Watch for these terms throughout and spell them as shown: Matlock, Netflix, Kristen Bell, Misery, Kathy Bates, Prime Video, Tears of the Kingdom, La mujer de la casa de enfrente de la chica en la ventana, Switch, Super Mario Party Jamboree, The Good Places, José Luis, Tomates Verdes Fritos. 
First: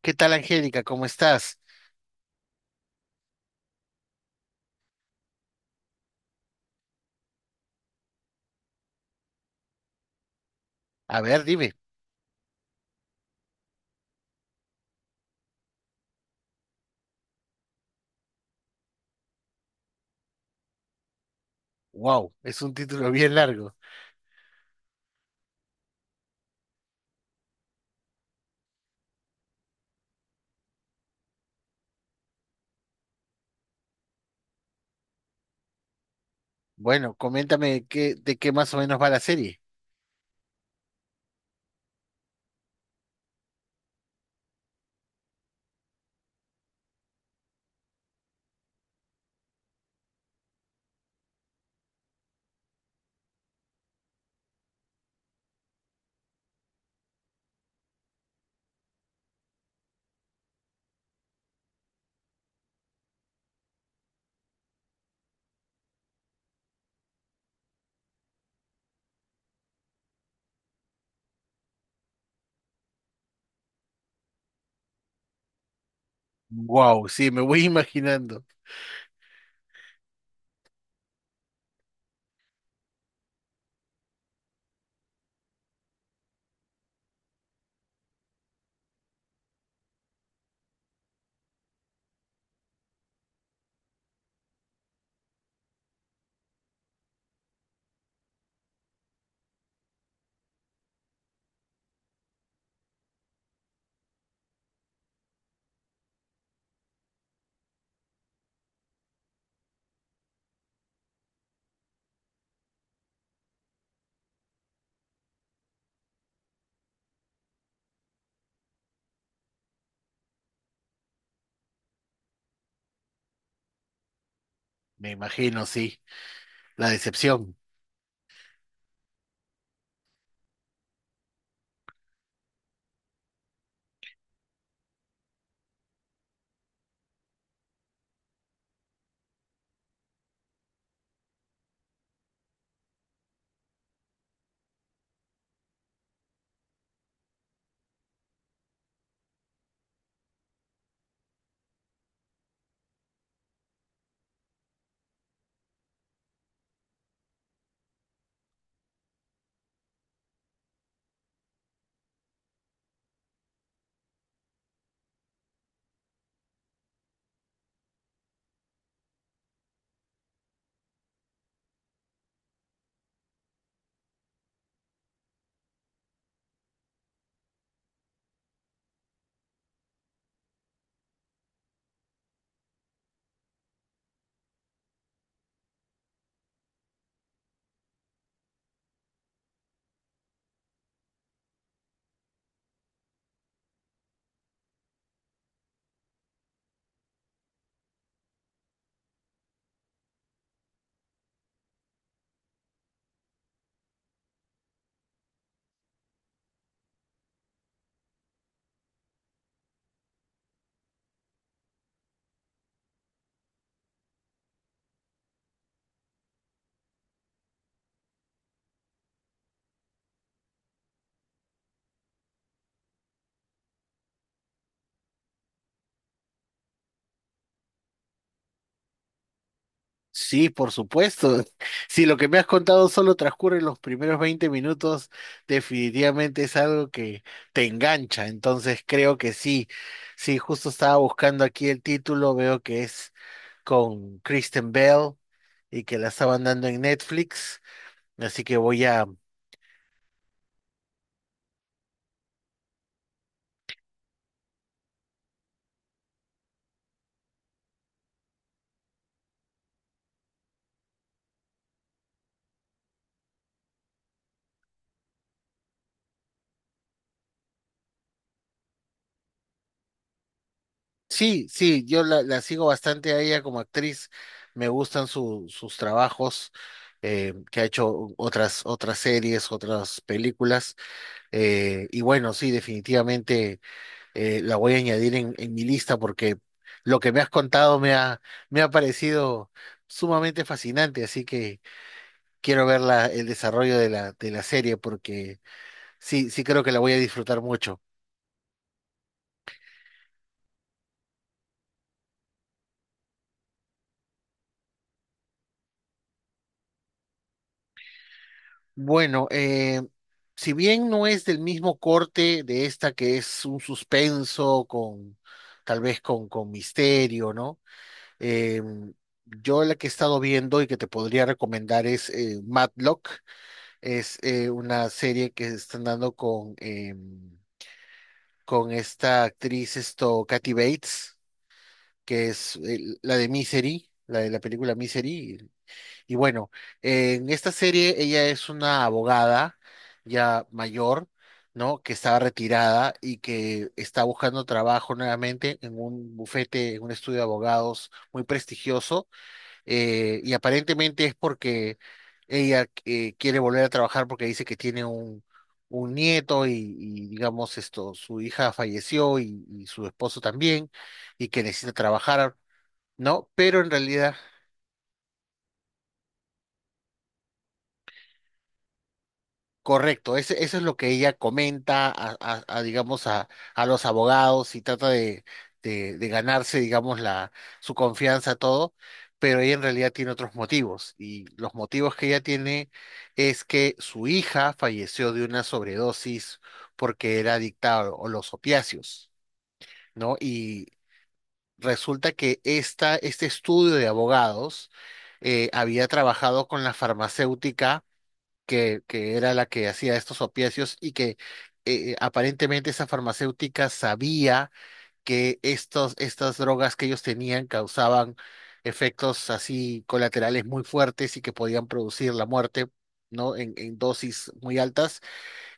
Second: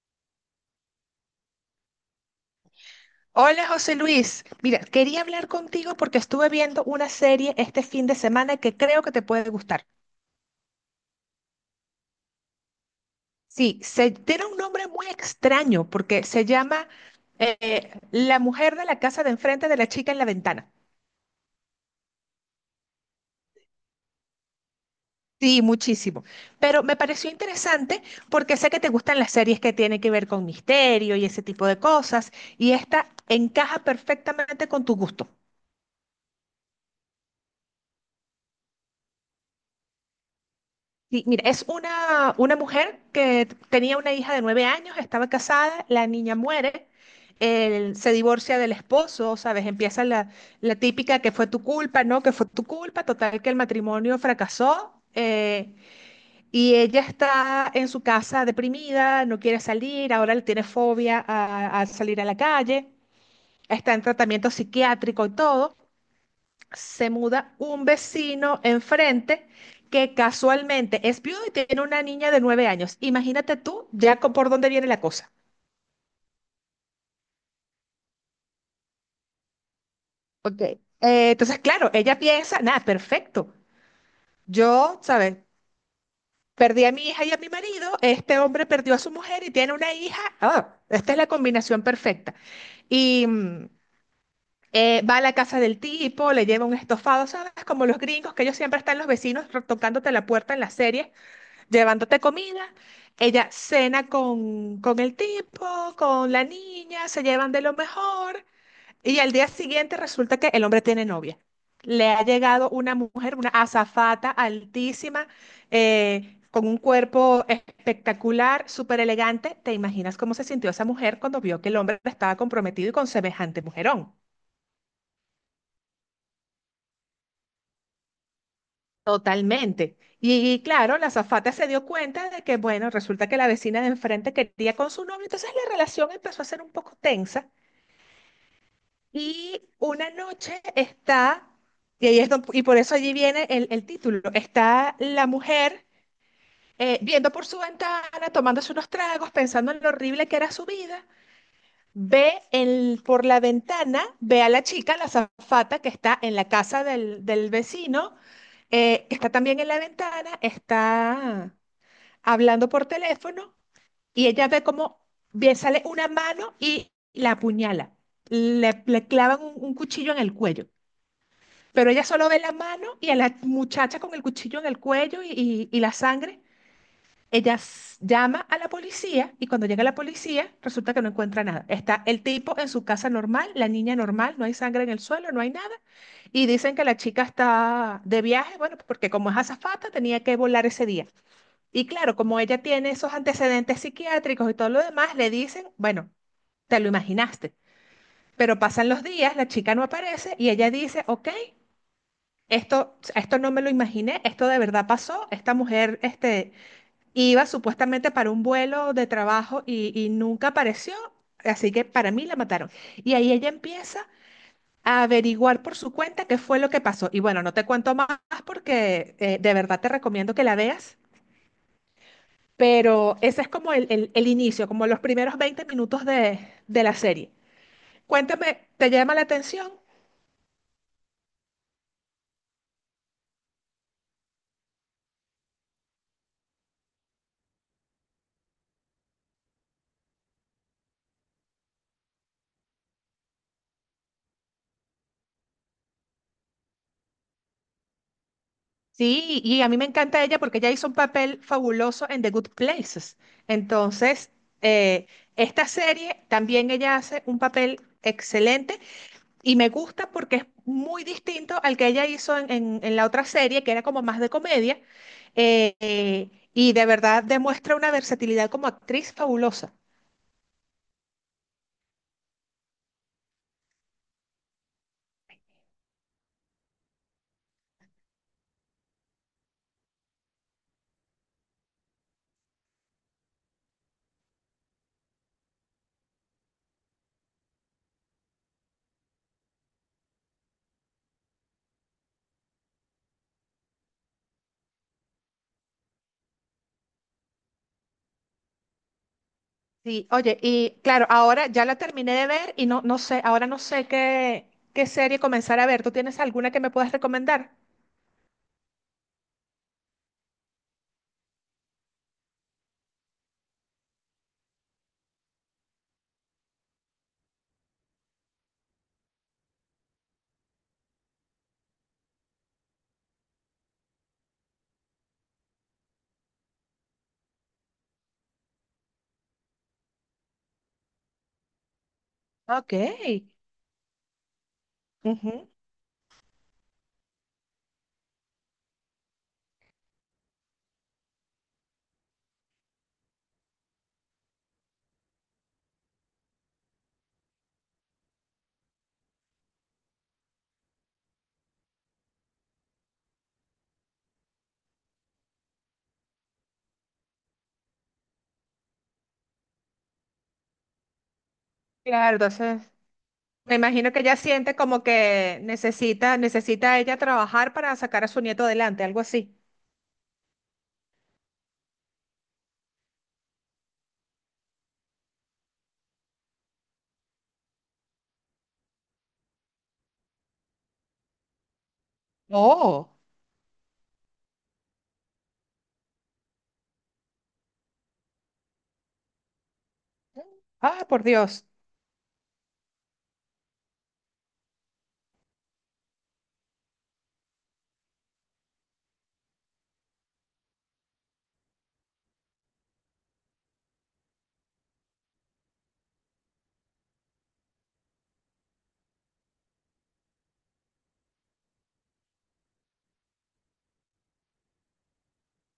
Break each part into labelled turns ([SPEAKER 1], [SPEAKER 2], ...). [SPEAKER 1] ¿Qué tal, Angélica? ¿Cómo estás?
[SPEAKER 2] Hola José Luis, mira, quería hablar contigo porque estuve viendo una serie este fin de semana que creo que te puede gustar.
[SPEAKER 1] A ver, dime.
[SPEAKER 2] Tiene un nombre muy extraño porque se llama La mujer de la casa de enfrente de la chica en la ventana.
[SPEAKER 1] Wow, es un título bien largo.
[SPEAKER 2] Sí, muchísimo. Pero me pareció interesante porque sé que te gustan las series que tienen que ver con misterio y ese tipo de cosas, y esta encaja perfectamente con tu gusto.
[SPEAKER 1] Bueno, coméntame de qué más o menos va la serie.
[SPEAKER 2] Sí, mira, es una mujer que tenía una hija de 9 años, estaba casada, la niña muere, él se divorcia del esposo, ¿sabes? Empieza la típica que fue tu culpa, ¿no? Que fue tu culpa, total que el matrimonio fracasó, y ella está en su casa deprimida, no quiere salir, ahora le tiene fobia a salir a la calle, está en tratamiento psiquiátrico y todo. Se muda un vecino enfrente que casualmente es viudo y tiene una niña de 9 años. Imagínate tú ya por dónde viene la cosa.
[SPEAKER 1] Wow, sí, me voy imaginando.
[SPEAKER 2] Ok. Entonces, claro, ella piensa, nada, perfecto. Yo, ¿sabes? Perdí a mi hija y a mi marido, este hombre perdió a su mujer y tiene una hija. Ah, esta es la combinación perfecta. Y mm, Va a la casa del tipo, le lleva un estofado, ¿sabes? Como los gringos, que ellos siempre están los vecinos tocándote la puerta en las series llevándote comida. Ella cena con el tipo, con la niña, se llevan de lo mejor. Y al día siguiente resulta que el hombre tiene novia. Le ha llegado una mujer, una azafata altísima, con un cuerpo espectacular, súper elegante. ¿Te imaginas cómo se sintió esa mujer cuando vio que el hombre estaba comprometido y con semejante mujerón?
[SPEAKER 1] Me imagino, sí. La decepción.
[SPEAKER 2] Totalmente. Y claro, la azafata se dio cuenta de que, bueno, resulta que la vecina de enfrente quería con su novio, entonces la relación empezó a ser un poco tensa. Y una noche está, y ahí es y por eso allí viene el título, está la mujer viendo por su ventana, tomándose unos tragos, pensando en lo horrible que era su vida. Ve por la ventana, ve a la chica, la azafata, que está en la casa del vecino, está también en la ventana, está hablando por teléfono, y ella ve cómo bien sale una mano y la apuñala. Le clavan un cuchillo en el cuello. Pero ella solo ve la mano y a la muchacha con el cuchillo en el cuello y la sangre. Ella llama a la policía y cuando llega la policía resulta que no encuentra nada. Está el tipo en su casa normal, la niña normal, no hay sangre en el suelo, no hay nada. Y dicen que la chica está de viaje, bueno, porque como es azafata tenía que volar ese día. Y claro, como ella tiene esos antecedentes psiquiátricos y todo lo demás, le dicen, bueno, te lo imaginaste. Pero pasan los días, la chica no aparece y ella dice, ok, esto no me lo imaginé, esto de verdad pasó, esta mujer, este iba supuestamente para un vuelo de trabajo y nunca apareció, así que para mí la mataron. Y ahí ella empieza a averiguar por su cuenta qué fue lo que pasó. Y bueno, no te cuento más porque de verdad te recomiendo que la veas, pero ese es como el inicio, como los primeros 20 minutos de la serie. Cuéntame, ¿te llama la atención?
[SPEAKER 1] Sí, por supuesto. Si lo que me has contado solo transcurre los primeros 20 minutos, definitivamente es algo que te engancha. Entonces creo que sí. Sí, justo estaba buscando aquí el título, veo que es con Kristen Bell y que la estaban dando en Netflix. Así que voy a...
[SPEAKER 2] Sí, y a mí me encanta ella porque ella hizo un papel fabuloso en The Good Places. Entonces, eh, esta serie también ella hace un papel excelente, y me gusta porque es muy distinto al que ella hizo en, en la otra serie, que era como más de comedia, y de verdad demuestra una versatilidad como actriz fabulosa.
[SPEAKER 1] Sí, sí, yo la sigo bastante a ella como actriz. Me gustan sus trabajos, que ha hecho otras series, otras películas. Y bueno, sí, definitivamente, la voy a añadir en mi lista porque lo que me has contado me ha parecido sumamente fascinante. Así que quiero ver el desarrollo de la serie porque sí, sí creo que la voy a disfrutar mucho.
[SPEAKER 2] Sí, oye, y claro, ahora ya la terminé de ver y no, no sé, ahora no sé qué, qué serie comenzar a ver. ¿Tú tienes alguna que me puedas recomendar?
[SPEAKER 1] Bueno, si bien no es del mismo corte de esta, que es un suspenso con tal vez con misterio, ¿no? Eh, yo, la que he estado viendo y que te podría recomendar es, Matlock, es, una serie que están dando con esta actriz, esto, Kathy Bates, que es,
[SPEAKER 2] Ok.
[SPEAKER 1] la de Misery, la de la película
[SPEAKER 2] Ujú.
[SPEAKER 1] Misery, y bueno, en esta serie ella es una abogada ya mayor, ¿no? Que estaba retirada y que está buscando trabajo nuevamente en un bufete, en un estudio de abogados muy prestigioso. Y aparentemente es porque ella, quiere volver a trabajar porque dice que tiene un nieto y, digamos esto, su hija falleció y su esposo también, y que necesita
[SPEAKER 2] Claro,
[SPEAKER 1] trabajar,
[SPEAKER 2] entonces
[SPEAKER 1] ¿no?
[SPEAKER 2] me
[SPEAKER 1] Pero en
[SPEAKER 2] imagino que
[SPEAKER 1] realidad...
[SPEAKER 2] ella siente como que necesita, necesita ella trabajar para sacar a su nieto adelante, algo así.
[SPEAKER 1] Correcto, eso es lo que ella comenta a, a, digamos, a los abogados y trata de, de ganarse, digamos, la, su confianza, todo, pero ella en realidad tiene otros motivos, y los motivos que ella tiene
[SPEAKER 2] Oh,
[SPEAKER 1] es que su hija falleció de una sobredosis porque era adicta a los opiáceos, ¿no? Y
[SPEAKER 2] ah, por Dios.
[SPEAKER 1] resulta que este estudio de abogados, había trabajado con la farmacéutica que era la que hacía estos opiáceos, y que, aparentemente esa farmacéutica sabía que estas drogas que ellos tenían causaban efectos así colaterales muy fuertes y que podían producir la muerte, ¿no? En dosis muy altas,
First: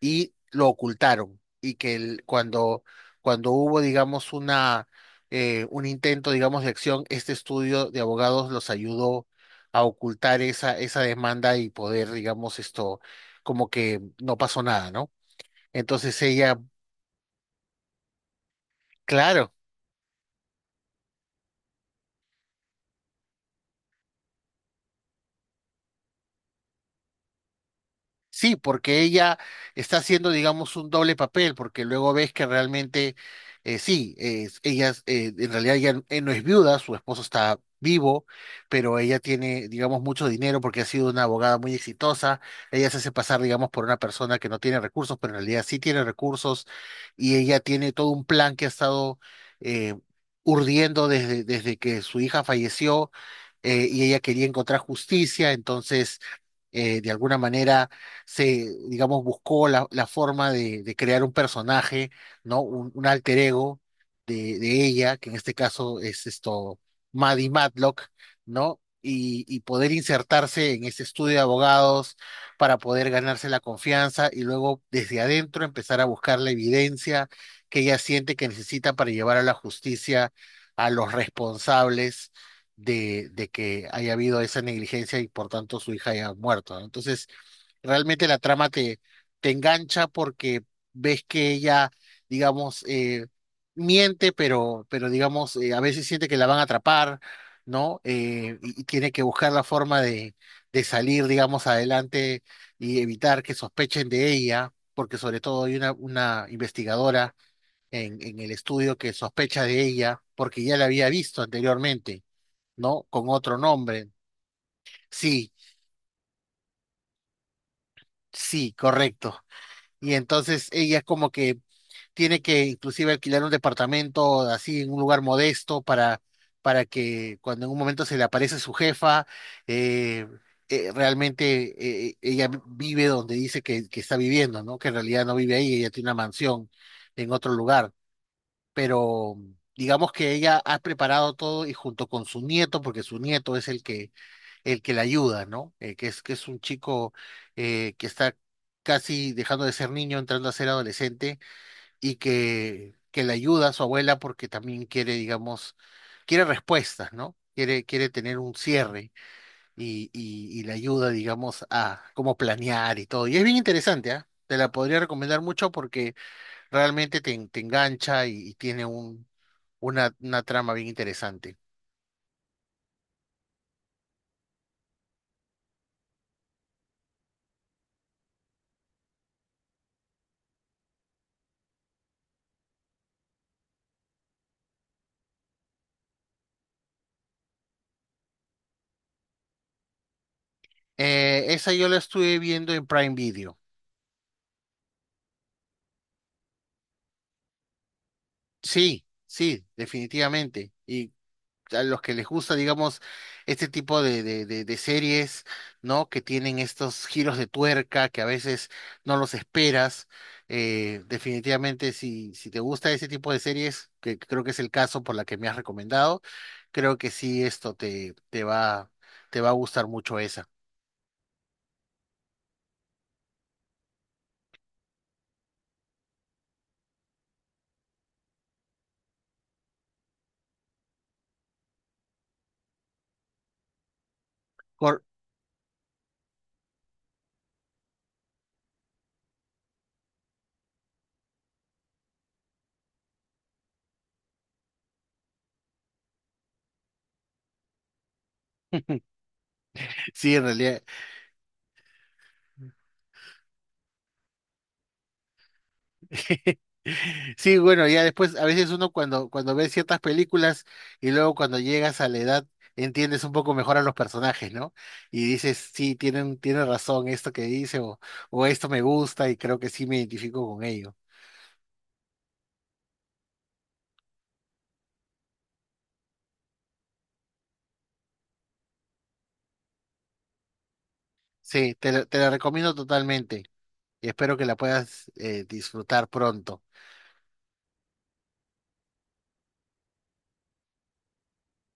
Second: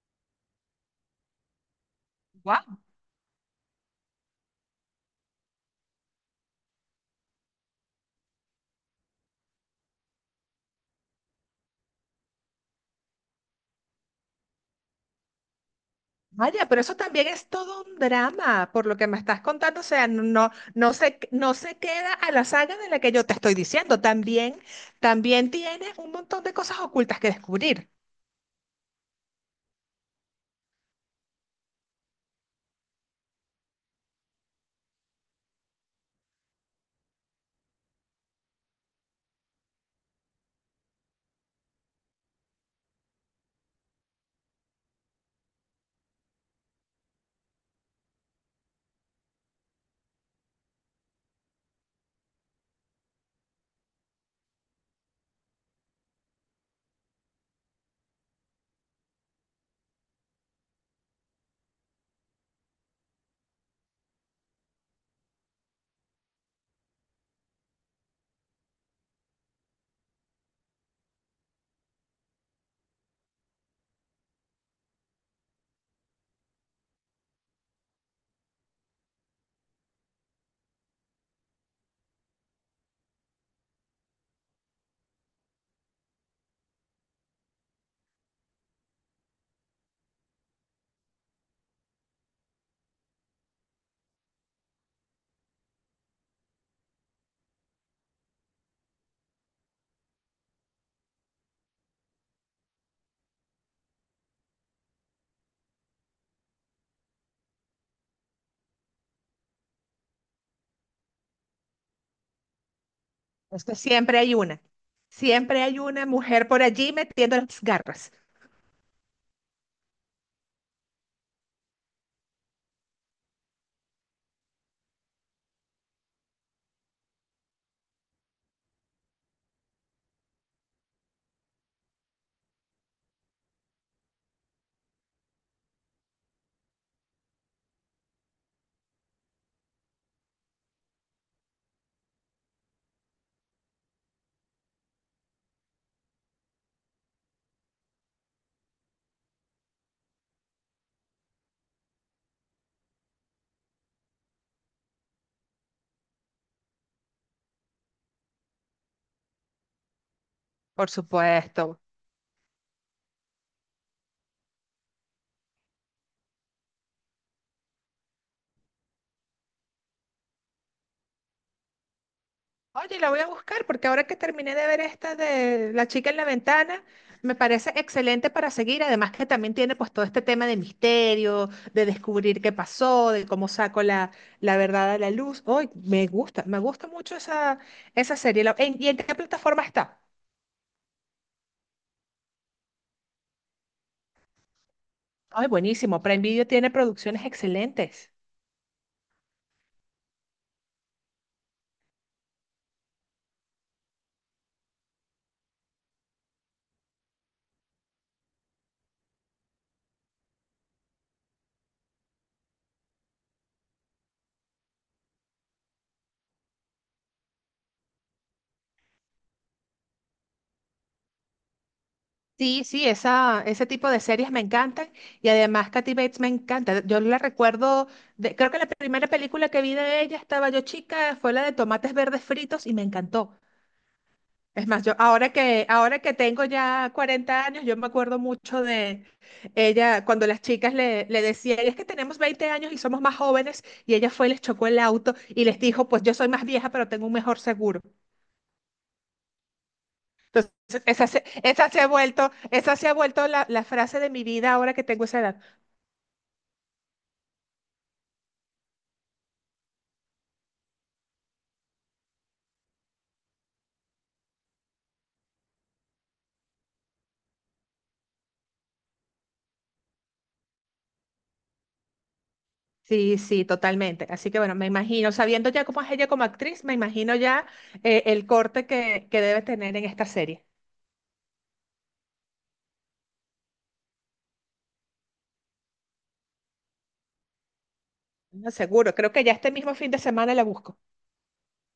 [SPEAKER 1] y lo ocultaron. Y que
[SPEAKER 2] Wow.
[SPEAKER 1] cuando, cuando hubo, digamos, una, un intento, digamos, de acción, este estudio de abogados los ayudó a ocultar esa, esa demanda y poder, digamos, esto, como que no pasó nada, ¿no? Entonces ella,
[SPEAKER 2] Vaya, pero eso también es todo un drama, por lo que me estás
[SPEAKER 1] claro.
[SPEAKER 2] contando. O sea, no, no se queda a la saga de la que yo te estoy diciendo. También, también tiene un montón de cosas ocultas que descubrir.
[SPEAKER 1] Sí, porque ella está haciendo, digamos, un doble papel, porque luego ves que realmente, en realidad ella, no es viuda, su esposo está vivo, pero ella tiene, digamos, mucho dinero porque ha sido una abogada muy exitosa. Ella se hace pasar, digamos, por una persona que no tiene recursos, pero en realidad sí tiene recursos, y ella tiene todo un plan que ha estado, eh, urdiendo desde, desde que su hija falleció, y ella quería encontrar justicia, entonces, de alguna manera se, digamos, buscó la, la forma de crear un personaje, ¿no? Un alter ego de ella, que en este caso es esto, Maddie Matlock, ¿no? Y poder insertarse en ese estudio de abogados para poder ganarse la confianza y luego desde adentro empezar a buscar la evidencia que ella siente que necesita para llevar a la justicia a los responsables de que haya habido esa negligencia y por tanto su hija haya muerto, ¿no? Entonces, realmente la trama te, te engancha porque ves que ella, digamos, miente, pero digamos, a veces siente que la van a atrapar, ¿no? Y, y tiene que buscar la forma de salir, digamos, adelante y evitar que sospechen de ella, porque sobre todo hay una investigadora en el estudio que sospecha de ella porque ya la había visto anteriormente. ¿No? Con otro
[SPEAKER 2] Es que
[SPEAKER 1] nombre.
[SPEAKER 2] siempre hay una.
[SPEAKER 1] Sí,
[SPEAKER 2] Siempre hay una mujer por allí metiendo las garras.
[SPEAKER 1] sí, correcto. Y entonces ella es como que tiene que inclusive alquilar un departamento así en un lugar modesto para que cuando en un momento se le aparece su jefa, eh, realmente, ella vive donde dice que está viviendo, ¿no? Que en realidad no vive ahí, ella tiene una mansión en otro lugar. Pero digamos que ella ha preparado todo y junto con su nieto, porque su nieto es el que, el que la ayuda, ¿no? Que es, que es un chico, que está casi dejando de ser niño, entrando a ser adolescente, y que le ayuda a su abuela porque también quiere, digamos, quiere respuestas, ¿no? Quiere, quiere tener un cierre, y le
[SPEAKER 2] Por
[SPEAKER 1] ayuda, digamos,
[SPEAKER 2] supuesto.
[SPEAKER 1] a cómo planear y todo. Y es bien interesante, ¿ah? Te la podría recomendar mucho porque realmente te, te engancha, y tiene un, una trama bien interesante.
[SPEAKER 2] Oye, la voy a buscar porque ahora que terminé de ver esta de La chica en la ventana, me parece excelente para seguir. Además que también tiene pues todo este tema de misterio, de descubrir qué pasó, de cómo saco la, la verdad a la luz. Hoy me gusta mucho esa, esa serie. ¿Y en qué plataforma está?
[SPEAKER 1] Esa yo la estuve viendo en Prime Video.
[SPEAKER 2] Ay, buenísimo. Prime Video tiene producciones excelentes.
[SPEAKER 1] Sí, sí, definitivamente. Y a los que les gusta, digamos, este tipo de series, ¿no? Que tienen estos giros de tuerca que a veces no los esperas. Definitivamente, si, si te gusta ese tipo de series, que creo que es el caso por la que me has recomendado, creo que sí, esto te, te va a gustar mucho esa.
[SPEAKER 2] Sí, sí, esa, ese tipo de series me encantan, y además Kathy Bates me encanta. Yo la recuerdo, creo que la primera película que vi de ella estaba yo chica, fue la de Tomates Verdes Fritos y me encantó. Es más, yo
[SPEAKER 1] Cor-
[SPEAKER 2] ahora que tengo ya 40 años, yo me acuerdo mucho de ella cuando las chicas le decían, es que tenemos 20 años y somos más jóvenes, y ella fue y les chocó el auto y les dijo, pues yo soy más vieja pero tengo un mejor seguro.
[SPEAKER 1] Sí, en realidad.
[SPEAKER 2] Entonces, esa se ha vuelto la frase de mi vida ahora que tengo esa edad.
[SPEAKER 1] Sí, bueno, ya después, a veces uno cuando, cuando ve ciertas películas y luego cuando llegas a la edad, entiendes un poco mejor a los personajes, ¿no? Y dices, sí, tienen, tiene razón esto que dice, o esto me gusta y creo que sí me identifico con ello.
[SPEAKER 2] Sí, sí, totalmente. Así que bueno, me imagino, sabiendo ya cómo es ella como actriz, me imagino ya, el corte que debe tener en esta serie.
[SPEAKER 1] Sí, te, te la recomiendo totalmente y espero que la puedas, disfrutar pronto.
[SPEAKER 2] No, seguro, creo que ya este mismo fin de semana la busco.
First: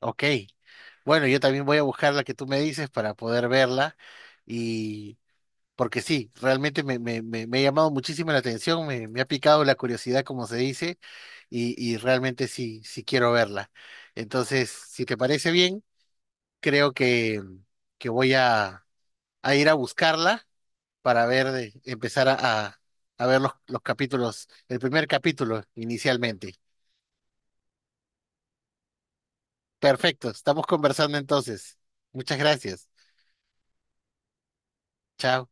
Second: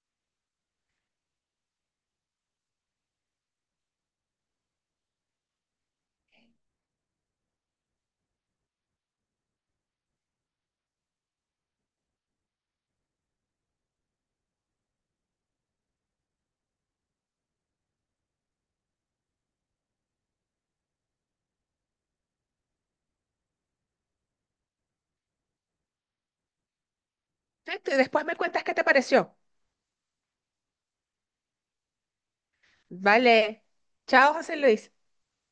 [SPEAKER 1] Ok, bueno, yo también voy a buscar la que tú me dices para poder verla porque sí, realmente me, me, me, me ha llamado muchísimo la atención, me ha picado la curiosidad, como se dice, y realmente sí, sí quiero verla. Entonces, si te parece bien, creo que voy a ir a buscarla para ver, empezar a, a ver los capítulos, el primer capítulo inicialmente.
[SPEAKER 2] Este, después me cuentas qué te pareció.
[SPEAKER 1] Perfecto, estamos conversando entonces. Muchas gracias.
[SPEAKER 2] Vale. Chao, José Luis.
[SPEAKER 1] Chao.